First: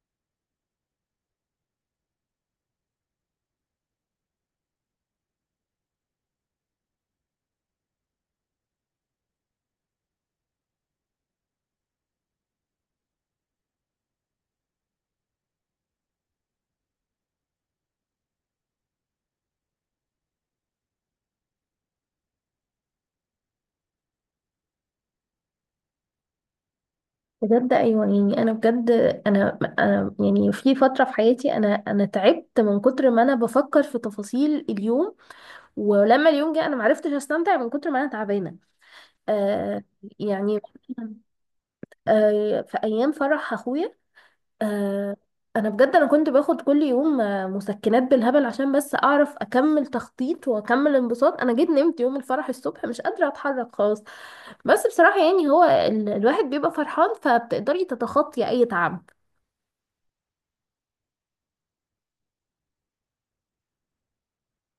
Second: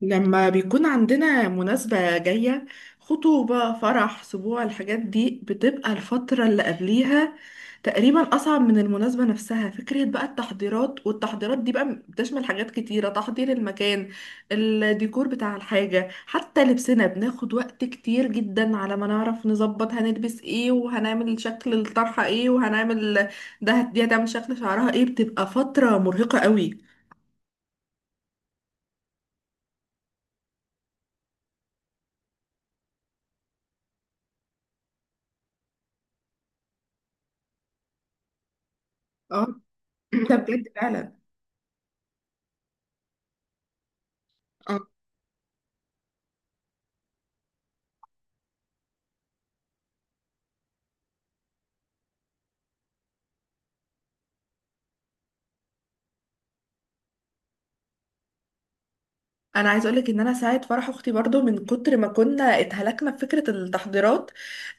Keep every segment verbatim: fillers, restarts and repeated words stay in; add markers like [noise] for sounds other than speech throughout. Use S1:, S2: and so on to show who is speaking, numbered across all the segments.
S1: لما بيكون عندنا مناسبة جاية، خطوبة، فرح، سبوع، الحاجات دي بتبقى الفترة اللي قبليها تقريبا أصعب من المناسبة نفسها. فكرة بقى التحضيرات، والتحضيرات دي بقى بتشمل حاجات كتيرة، تحضير المكان، الديكور بتاع الحاجة، حتى لبسنا بناخد وقت كتير جدا على ما نعرف نظبط هنلبس ايه، وهنعمل شكل الطرحة ايه، وهنعمل ده، دي هتعمل شكل شعرها ايه، بتبقى فترة مرهقة قوي.
S2: بجد، ايوه، يعني انا بجد. انا انا يعني في فتره في حياتي انا انا تعبت من كتر ما انا بفكر في تفاصيل اليوم، ولما اليوم جه انا معرفتش استمتع من كتر ما انا تعبانه.
S1: اه.
S2: آه.
S1: [clears throat] ده
S2: يعني،
S1: بجد فعلا.
S2: آه في ايام فرح اخويا. آه. انا بجد انا كنت باخد كل يوم آه، مسكنات بالهبل عشان بس اعرف اكمل تخطيط واكمل انبساط. انا جيت نمت يوم الفرح الصبح مش قادره اتحرك خالص. بس بصراحه يعني هو ال- الواحد بيبقى فرحان، فبتقدري تتخطي اي تعب.
S1: انا عايز اقولك ان انا ساعه فرح اختي برضو من كتر ما كنا اتهلكنا في فكره التحضيرات،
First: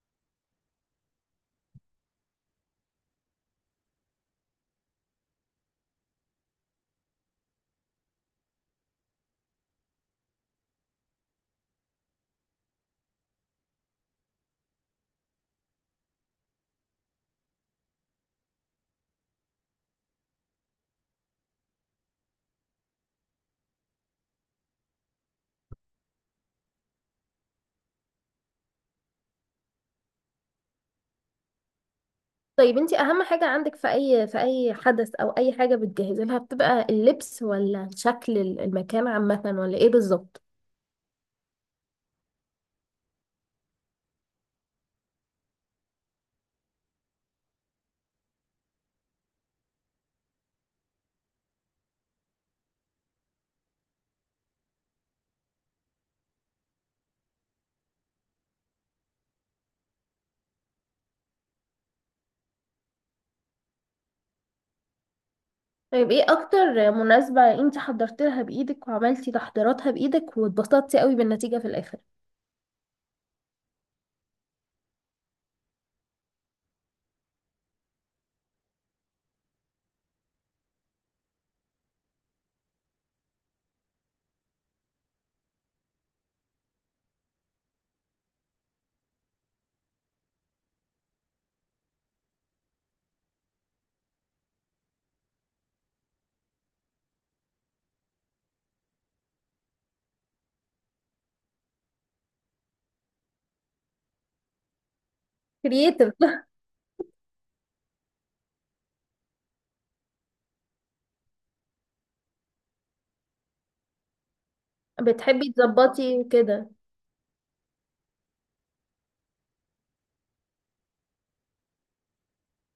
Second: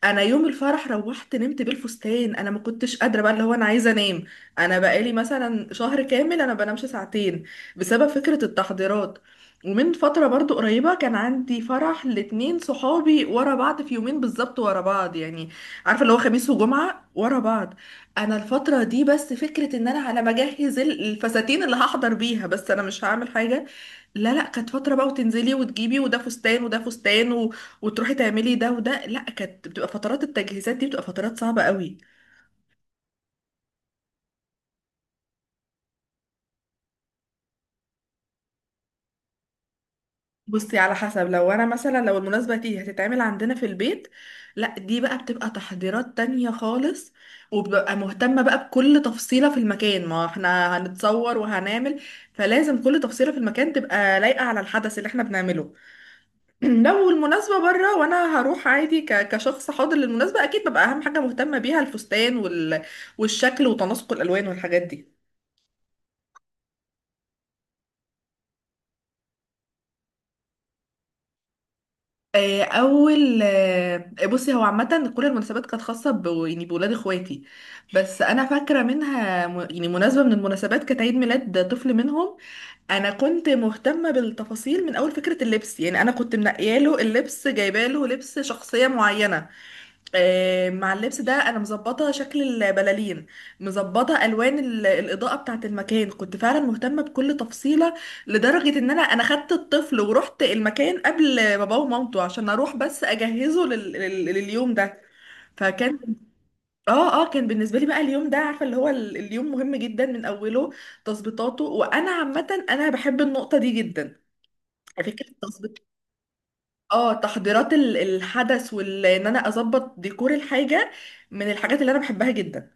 S1: انا يوم الفرح روحت نمت بالفستان، انا ما كنتش قادره بقى اللي هو انا عايزه انام. انا بقالي مثلا شهر كامل انا بنامش ساعتين بسبب فكره التحضيرات. ومن فتره برضو قريبه كان عندي فرح لاتنين صحابي ورا بعض في يومين بالظبط ورا بعض، يعني عارفه اللي هو خميس وجمعه ورا بعض. انا الفتره دي بس فكره ان انا على ما اجهز الفساتين اللي هحضر بيها، بس انا مش هعمل حاجه، لا لا، كانت فترة بقى وتنزلي وتجيبي وده فستان وده فستان و... وتروحي تعملي ده وده، لا كانت بتبقى فترات التجهيزات دي بتبقى فترات صعبة قوي.
S2: طيب، انتي اهم حاجة عندك في اي، في اي حدث او اي حاجة بتجهزي لها بتبقى اللبس، ولا شكل المكان عامة، ولا ايه بالظبط؟
S1: بصي، على حسب، لو انا مثلا لو المناسبة دي هتتعمل عندنا في البيت، لا دي بقى بتبقى تحضيرات تانية خالص، وببقى مهتمة بقى بكل تفصيلة في المكان ما احنا هنتصور وهنعمل، فلازم كل تفصيلة في المكان تبقى لايقة على الحدث اللي احنا بنعمله. [clears throat] لو المناسبة بره وانا هروح عادي ك- كشخص حاضر للمناسبة، اكيد ببقى اهم حاجة مهتمة بيها الفستان وال... والشكل وتناسق الالوان والحاجات دي.
S2: طيب، ايه اكتر مناسبة انتي حضرت لها بايدك وعملتي تحضيراتها بايدك واتبسطتي قوي بالنتيجة في الاخر؟
S1: آه، اول آه، بصي هو عامة كل المناسبات كانت خاصة ب... يعني بولاد اخواتي، بس انا فاكرة منها م... يعني مناسبة من المناسبات كانت عيد ميلاد طفل منهم. انا كنت مهتمة بالتفاصيل من اول فكرة اللبس، يعني انا كنت منقياله اللبس جايباله لبس شخصية معينة. آه، مع اللبس ده انا مظبطه شكل البلالين، مظبطه الوان ال- الاضاءه بتاعه المكان، كنت فعلا مهتمه بكل تفصيله لدرجه ان انا انا خدت الطفل ورحت المكان قبل باباه ومامته عشان اروح بس اجهزه لل... لل... لليوم ده. فكان.
S2: كرييتيف.
S1: اه اه، كان بالنسبه لي بقى اليوم ده، عارفه اللي هو ال- اليوم مهم جدا من اوله، تظبيطاته، وانا عامه انا بحب النقطه دي جدا. فكره.
S2: بتحبي تظبطي كده؟
S1: اه تحضيرات ال- الحدث وان انا اظبط ديكور الحاجه من الحاجات اللي انا بحبها جدا.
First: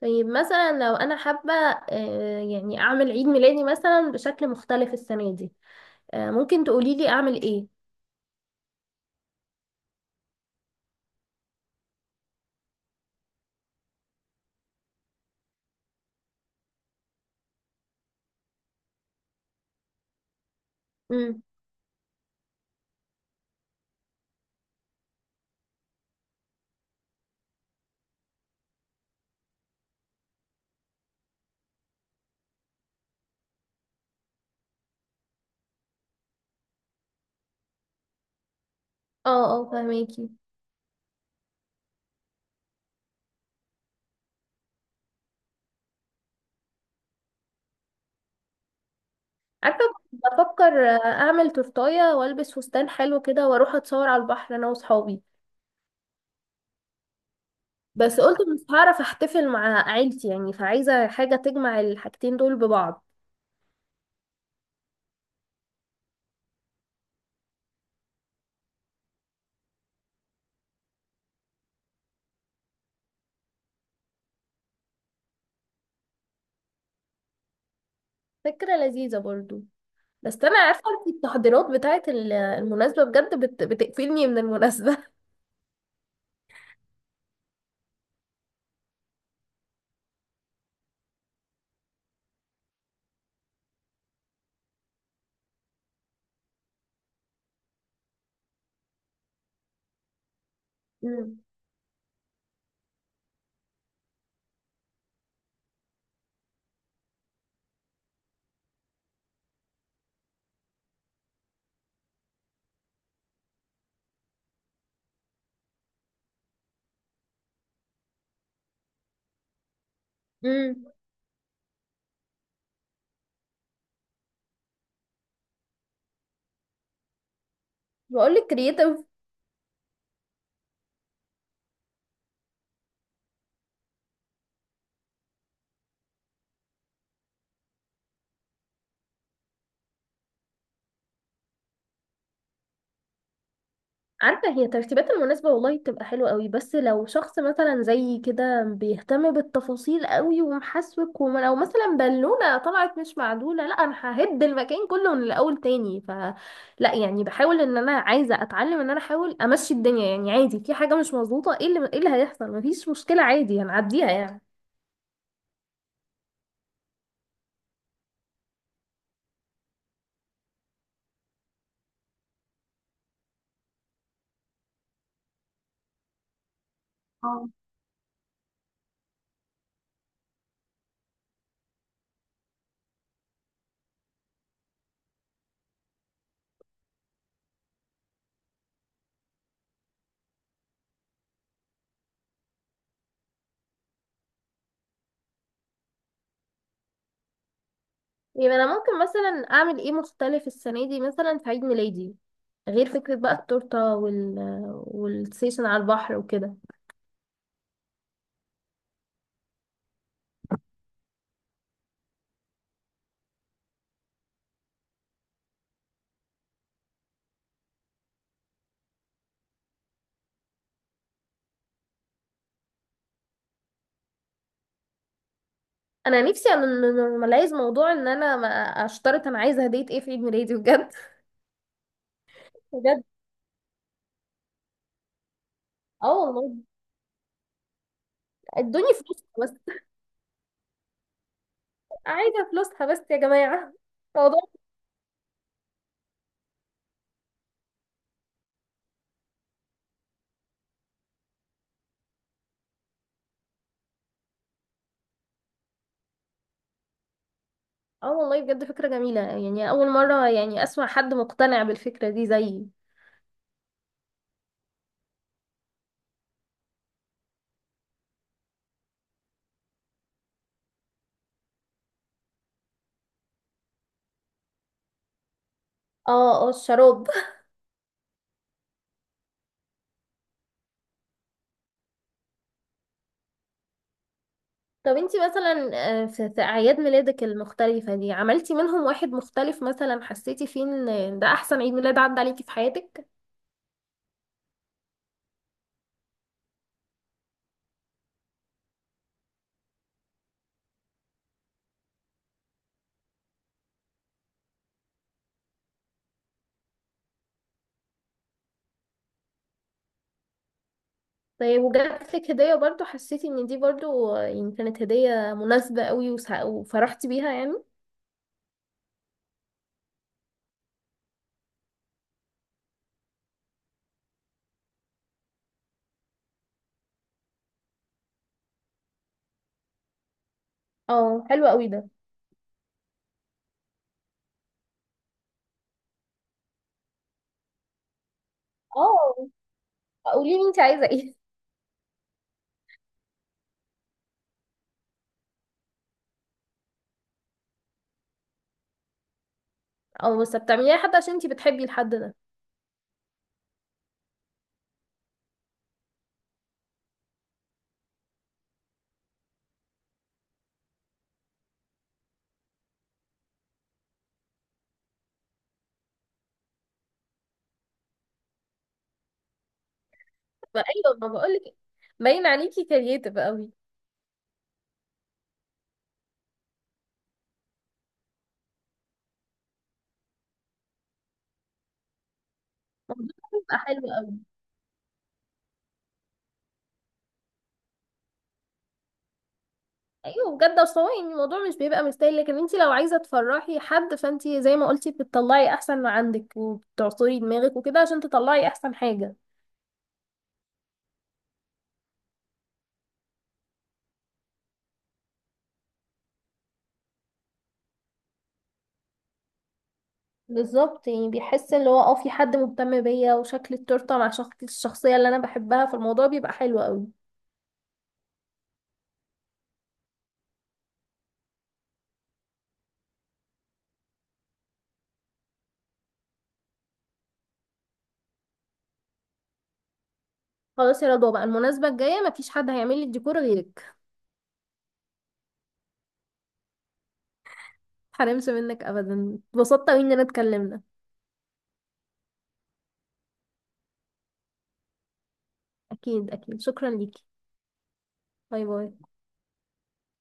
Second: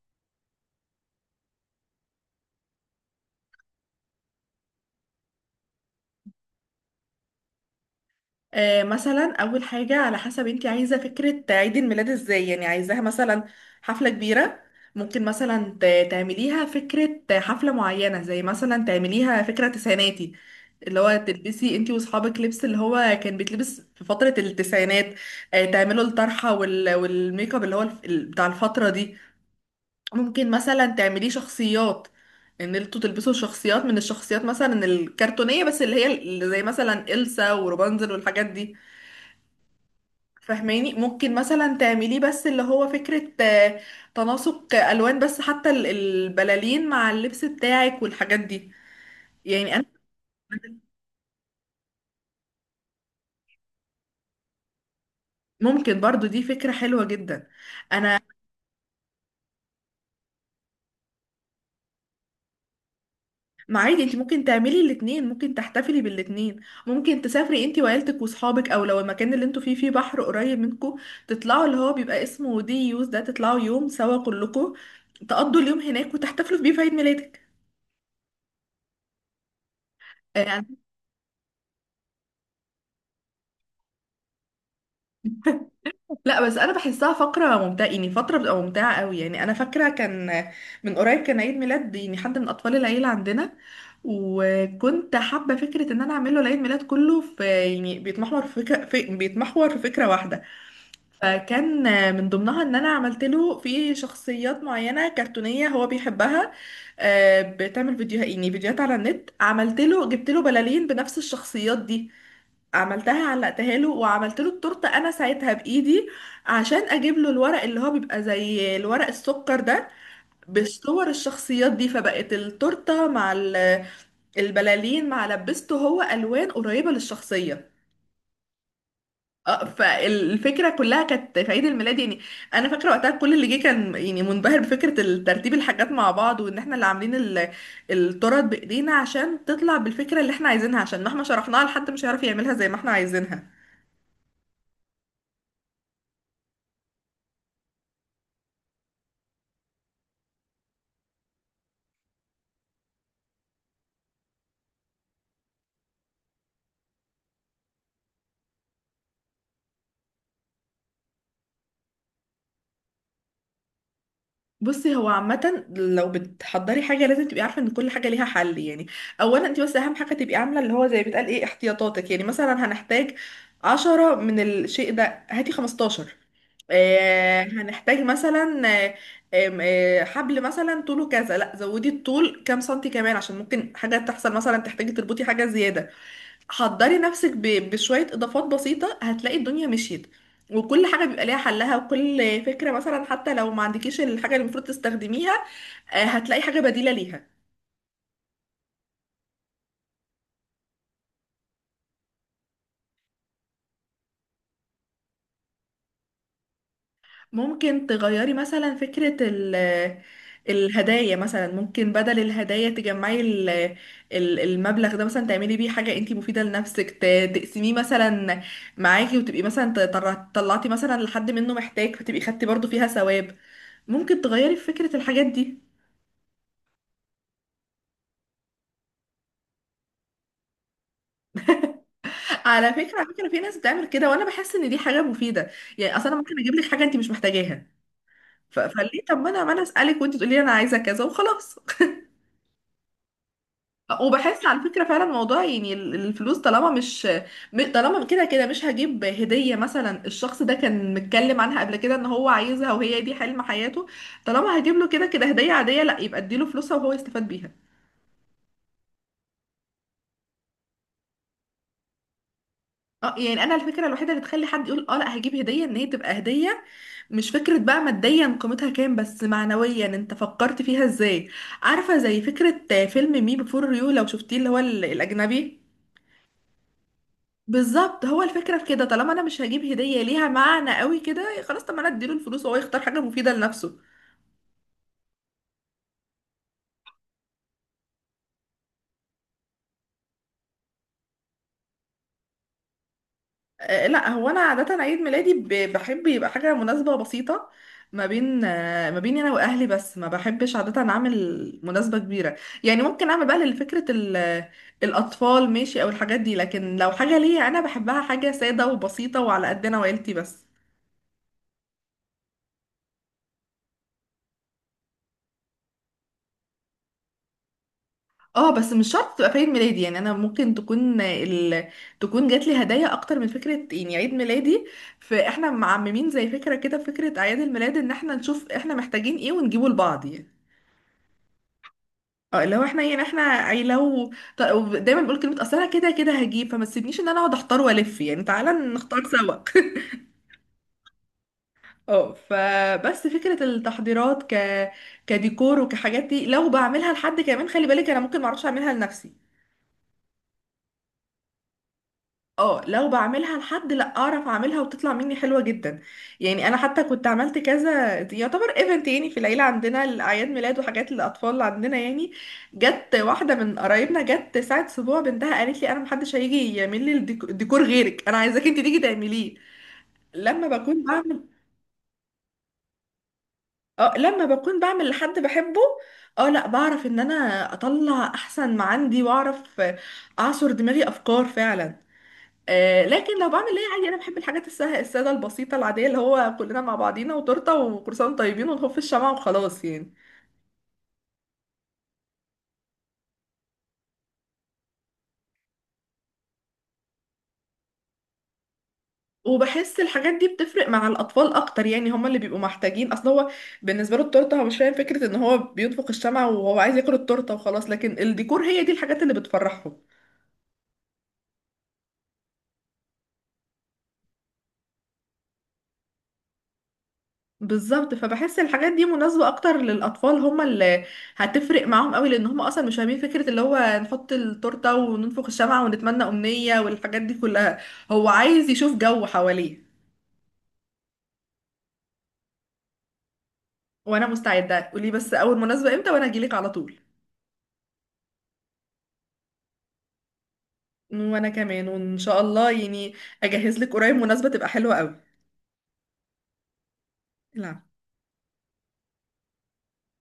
S2: طيب مثلا لو انا حابة، آه، يعني اعمل عيد ميلادي مثلا بشكل مختلف السنة دي، آه، ممكن تقولي لي اعمل ايه؟
S1: آه مثلا، اول حاجه على حسب انت عايزه فكره عيد الميلاد ازاي، يعني عايزاها مثلا حفله كبيره، ممكن مثلا ت- تعمليها فكره حفله معينه، زي مثلا تعمليها فكره تسعيناتي، اللي هو
S2: امم.
S1: تلبسي انتي واصحابك لبس اللي هو كان بيتلبس في فتره التسعينات. آه تعملوا الطرحه وال- والميك اب اللي هو الف- ال- بتاع الفتره دي. ممكن مثلا تعمليه شخصيات، ان انتوا تلبسوا شخصيات من الشخصيات مثلا الكرتونية، بس اللي هي اللي زي مثلا إلسا وروبانزل والحاجات دي.
S2: اه، اه، فهميكي؟
S1: فاهماني، ممكن مثلا تعمليه بس اللي هو فكرة، آه، تناسق ألوان بس، حتى ال- البلالين مع اللبس بتاعك والحاجات دي، يعني
S2: عارفة،
S1: أنا.
S2: كنت بفكر أعمل تورتاية وألبس فستان حلو كده وأروح أتصور على البحر أنا وصحابي،
S1: ممكن برضو دي فكرة حلوة جدا. أنا.
S2: بس قلت مش هعرف أحتفل مع عيلتي يعني، فعايزة حاجة تجمع الحاجتين دول ببعض.
S1: ما عادي، انت ممكن تعملي الاتنين، ممكن تحتفلي بالاتنين. ممكن تسافري انت وعيلتك واصحابك، او لو المكان اللي انتوا فيه فيه بحر قريب منكم، تطلعوا اللي هو بيبقى اسمه دي يوز، ده تطلعوا يوم سوا كلكم تقضوا اليوم هناك وتحتفلوا بيه في عيد ميلادك.
S2: فكرة لذيذة برضو،
S1: آه،
S2: بس أنا
S1: يعني
S2: عارفة أنت التحضيرات بتاعة ال- المناسبة بجد بت... بتقفلني من المناسبة.
S1: لا، بس انا بحسها فقره ممتعه، يعني فتره بتبقى ممتعه قوي. يعني انا فاكره كان من قريب كان عيد ميلاد، يعني حد من اطفال العيله عندنا، وكنت حابه فكره ان انا اعمل له العيد ميلاد كله في يعني بيتمحور في فكره في بيتمحور في فكره واحده.
S2: امم.
S1: فكان من ضمنها ان انا عملت له في شخصيات معينه كرتونيه هو بيحبها، آه، بتعمل فيديوهات، يعني فيديوهات على النت، عملت له، جبت له بلالين بنفس الشخصيات دي، عملتها علقتها له، وعملت له التورته انا ساعتها بايدي، عشان اجيب له الورق اللي هو بيبقى زي الورق السكر ده،
S2: امم.
S1: بصور الشخصيات دي، فبقت التورته مع ال- البلالين مع لبسته هو الوان قريبه للشخصيه.
S2: بقول لك كرييتيف.
S1: اه، فالفكره كلها كانت في عيد الميلاد يعني. انا فاكره وقتها كل اللي جه كان يعني منبهر بفكره ترتيب الحاجات مع بعض، وان احنا اللي عاملين ال- التورت بايدينا عشان تطلع بالفكره اللي احنا عايزينها، عشان مهما شرحناها لحد مش هيعرف يعملها زي ما احنا عايزينها.
S2: عارفة، هي ترتيبات المناسبة والله بتبقى حلوة قوي، بس لو شخص مثلا زي كده بيهتم بالتفاصيل قوي ومحسوك، وما لو مثلا بالونة طلعت مش معدولة، لا انا ههد المكان كله من الاول تاني. ف. لا، يعني بحاول ان انا عايزة اتعلم ان انا احاول امشي الدنيا يعني عادي، في حاجة مش مظبوطة، ايه اللي ايه اللي هيحصل، مفيش مشكلة عادي هنعديها يعني.
S1: بصي، هو عامة لو بتحضري حاجة لازم تبقي عارفة ان كل حاجة ليها حل، يعني اولا انت بس اهم حاجة تبقي عاملة اللي هو زي بتقال ايه احتياطاتك. يعني مثلا هنحتاج عشرة من الشيء ده، هاتي خمستاشر. آه
S2: اه.
S1: هنحتاج مثلا، آه، آم، آه، حبل مثلا طوله كذا، لا زودي الطول كام سنتي كمان عشان ممكن حاجة تحصل مثلا تحتاجي تربطي حاجة زيادة. حضري نفسك ب- بشوية إضافات بسيطة، هتلاقي الدنيا مشيت، وكل حاجة بيبقى ليها حلها، وكل فكرة مثلا حتى لو ما عندكيش الحاجة اللي المفروض تستخدميها، آه، هتلاقي حاجة بديلة ليها.
S2: يبقى انا ممكن مثلا اعمل ايه مختلف السنة دي مثلا في عيد ميلادي، غير فكرة بقى التورتة وال والسيشن على البحر وكده؟
S1: ممكن تغيري مثلا فكرة ال الهدايا، مثلا ممكن بدل الهدايا تجمعي ال- ال- المبلغ ده مثلا تعملي بيه حاجة انتي مفيدة لنفسك، ت- تقسميه مثلا معاكي، وتبقي مثلا ت- طر- طلعتي مثلا لحد منه محتاج، فتبقي خدتي برضو فيها ثواب. ممكن تغيري في فكرة الحاجات دي.
S2: انا نفسي انورماليز موضوع ان انا ما اشترط انا عايزه هديه ايه في عيد ميلادي بجد. [laughs]
S1: على فكرة
S2: بجد.
S1: على فكرة في ناس بتعمل كده وانا بحس ان دي حاجة مفيدة. يعني اصلا
S2: اه
S1: انا ممكن اجيب
S2: والله.
S1: لك حاجة انت مش محتاجاها، ف...
S2: ادوني
S1: فليه، طب
S2: فلوسها
S1: ما انا
S2: بس.
S1: ما انا اسالك وانت تقولي لي انا عايزة كذا وخلاص.
S2: عايزه فلوسها بس يا جماعه.
S1: [laughs]
S2: موضوع.
S1: وبحس على فكرة فعلا موضوع، يعني ال- الفلوس، طالما مش م- طالما كده كده مش هجيب هدية مثلا الشخص ده كان متكلم عنها قبل كده ان هو عايزها وهي دي حلم حياته، طالما هجيب له كده كده هدية عادية، لا يبقى اديله فلوسها وهو يستفاد بيها.
S2: اه والله، بجد فكره جميله، يعني اول مره يعني اسمع حد مقتنع بالفكره دي زيي.
S1: اه، يعني انا الفكره الوحيده اللي تخلي حد يقول اه لا هجيب هديه ان هي تبقى هديه، مش فكره بقى ماديا قيمتها كام، بس معنويا انت فكرت فيها ازاي. عارفه، زي فكره فيلم مي بيفور يو لو شفتيه اللي هو ال- الاجنبي.
S2: اه، اه، الشراب. [laughs]
S1: بالظبط، هو الفكره في كده، طالما انا مش هجيب هديه ليها معنى قوي كده، خلاص طب ما انا اديله الفلوس وهو يختار حاجه مفيده لنفسه.
S2: طب انتي مثلا، آه، في في اعياد ميلادك المختلفه دي عملتي منهم واحد مختلف مثلا، حسيتي فيه ان ده احسن عيد ميلاد عدى عليكي في حياتك؟
S1: آه، لا هو انا عاده عيد ميلادي ب- بحب يبقى حاجه مناسبه بسيطه، ما بين آه، ما بيني انا واهلي بس، ما بحبش عاده اعمل مناسبه كبيره. يعني ممكن اعمل بقى لفكره ال- الاطفال ماشي او الحاجات دي، لكن لو حاجه ليا انا بحبها، حاجه ساده وبسيطه وعلى قدنا وعيلتي بس.
S2: طيب وجات لك هدية برضو حسيتي ان دي برضو، آه، يعني كانت هدية مناسبة قوي وسع- وفرحتي بيها يعني؟
S1: اه، بس مش شرط تبقى في عيد ميلادي، يعني انا ممكن تكون ال... تكون جات لي هدايا اكتر من فكره يعني عيد ميلادي. فاحنا معممين زي فكره كده فكره اعياد الميلاد ان احنا نشوف احنا محتاجين ايه ونجيبه لبعض يعني.
S2: اه، حلو قوي ده.
S1: اه لو احنا، يعني احنا عيلو. طب دايما بقول كلمه، اصل انا كده كده هجيب، فما تسيبنيش ان انا اقعد احتار والف، يعني تعالى نختار
S2: اه،
S1: سوا. [laughs]
S2: قولي لي انت عايزة ايه.
S1: اه، فبس فكره التحضيرات ك كديكور وكحاجات دي، لو بعملها لحد كمان، خلي بالك انا ممكن ما اعرفش اعملها لنفسي.
S2: [laughs] اه، بس بتعمليها حد عشان انت بتحبي الحد ده.
S1: اه لو بعملها لحد لا اعرف اعملها وتطلع مني حلوه جدا، يعني انا حتى كنت عملت كذا يعتبر ايفنت يعني في العيله عندنا، الاعياد ميلاد وحاجات للاطفال اللي عندنا يعني. جت واحده من قرايبنا جت ساعه اسبوع بنتها قالت لي انا محدش هيجي يعمل لي الديك- الديكور غيرك، انا عايزاك انت تيجي تعمليه. لما بكون
S2: فايوه، ما
S1: بعمل.
S2: بقولك باين عليكي كرييتيف قوي.
S1: اه، لما بكون بعمل لحد بحبه، اه لا بعرف ان انا اطلع احسن ما عندي، واعرف اعصر دماغي افكار فعلا. آه،
S2: الموضوع
S1: لكن لو بعمل
S2: بيبقى
S1: ايه
S2: حلو
S1: عادي انا بحب
S2: قوي.
S1: الحاجات السهله الساده البسيطه العاديه، اللي هو كلنا مع بعضينا وتورته وكروسان طيبين ونخف في الشمعة وخلاص يعني.
S2: ايوه بجد، اصل هو يعني الموضوع مش بيبقى مستاهل، لكن انت لو عايزة تفرحي حد فانت زي ما قلتي بتطلعي احسن ما عندك وبتعصري دماغك وكده عشان تطلعي احسن حاجة.
S1: وبحس الحاجات دي بتفرق مع الاطفال اكتر، يعني هما اللي بيبقوا محتاجين، اصل هو بالنسبه له التورته هو مش فاهم فكره ان هو بينفخ الشمعة وهو عايز ياكل التورته وخلاص، لكن الديكور هي دي الحاجات اللي بتفرحهم.
S2: بالظبط، يعني بيحس اللي هو اه في حد مهتم بيا، وشكل التورته مع شخص الشخصيه اللي انا بحبها، فالموضوع بيبقى حلو قوي.
S1: بالظبط، فبحس الحاجات دي مناسبة اكتر للاطفال، هم اللي هتفرق معاهم قوي، لان هم اصلا مش فاهمين فكرة اللي هو نحط التورتة وننفخ الشمعة ونتمنى امنية والحاجات دي كلها، هو عايز يشوف جو حواليه.
S2: خلاص يا رضوى، بقى المناسبه الجايه مفيش حد هيعمل لي الديكور غيرك.
S1: وانا مستعدة، قولي بس اول مناسبة امتى وانا اجيلك على طول،
S2: متحرمش منك ابدا، اتبسطت قوي اننا اتكلمنا.
S1: وانا كمان وان شاء الله يعني اجهز لك قريب مناسبة تبقى حلوة قوي.
S2: اكيد اكيد، شكرا ليكي.
S1: العب.
S2: باي باي.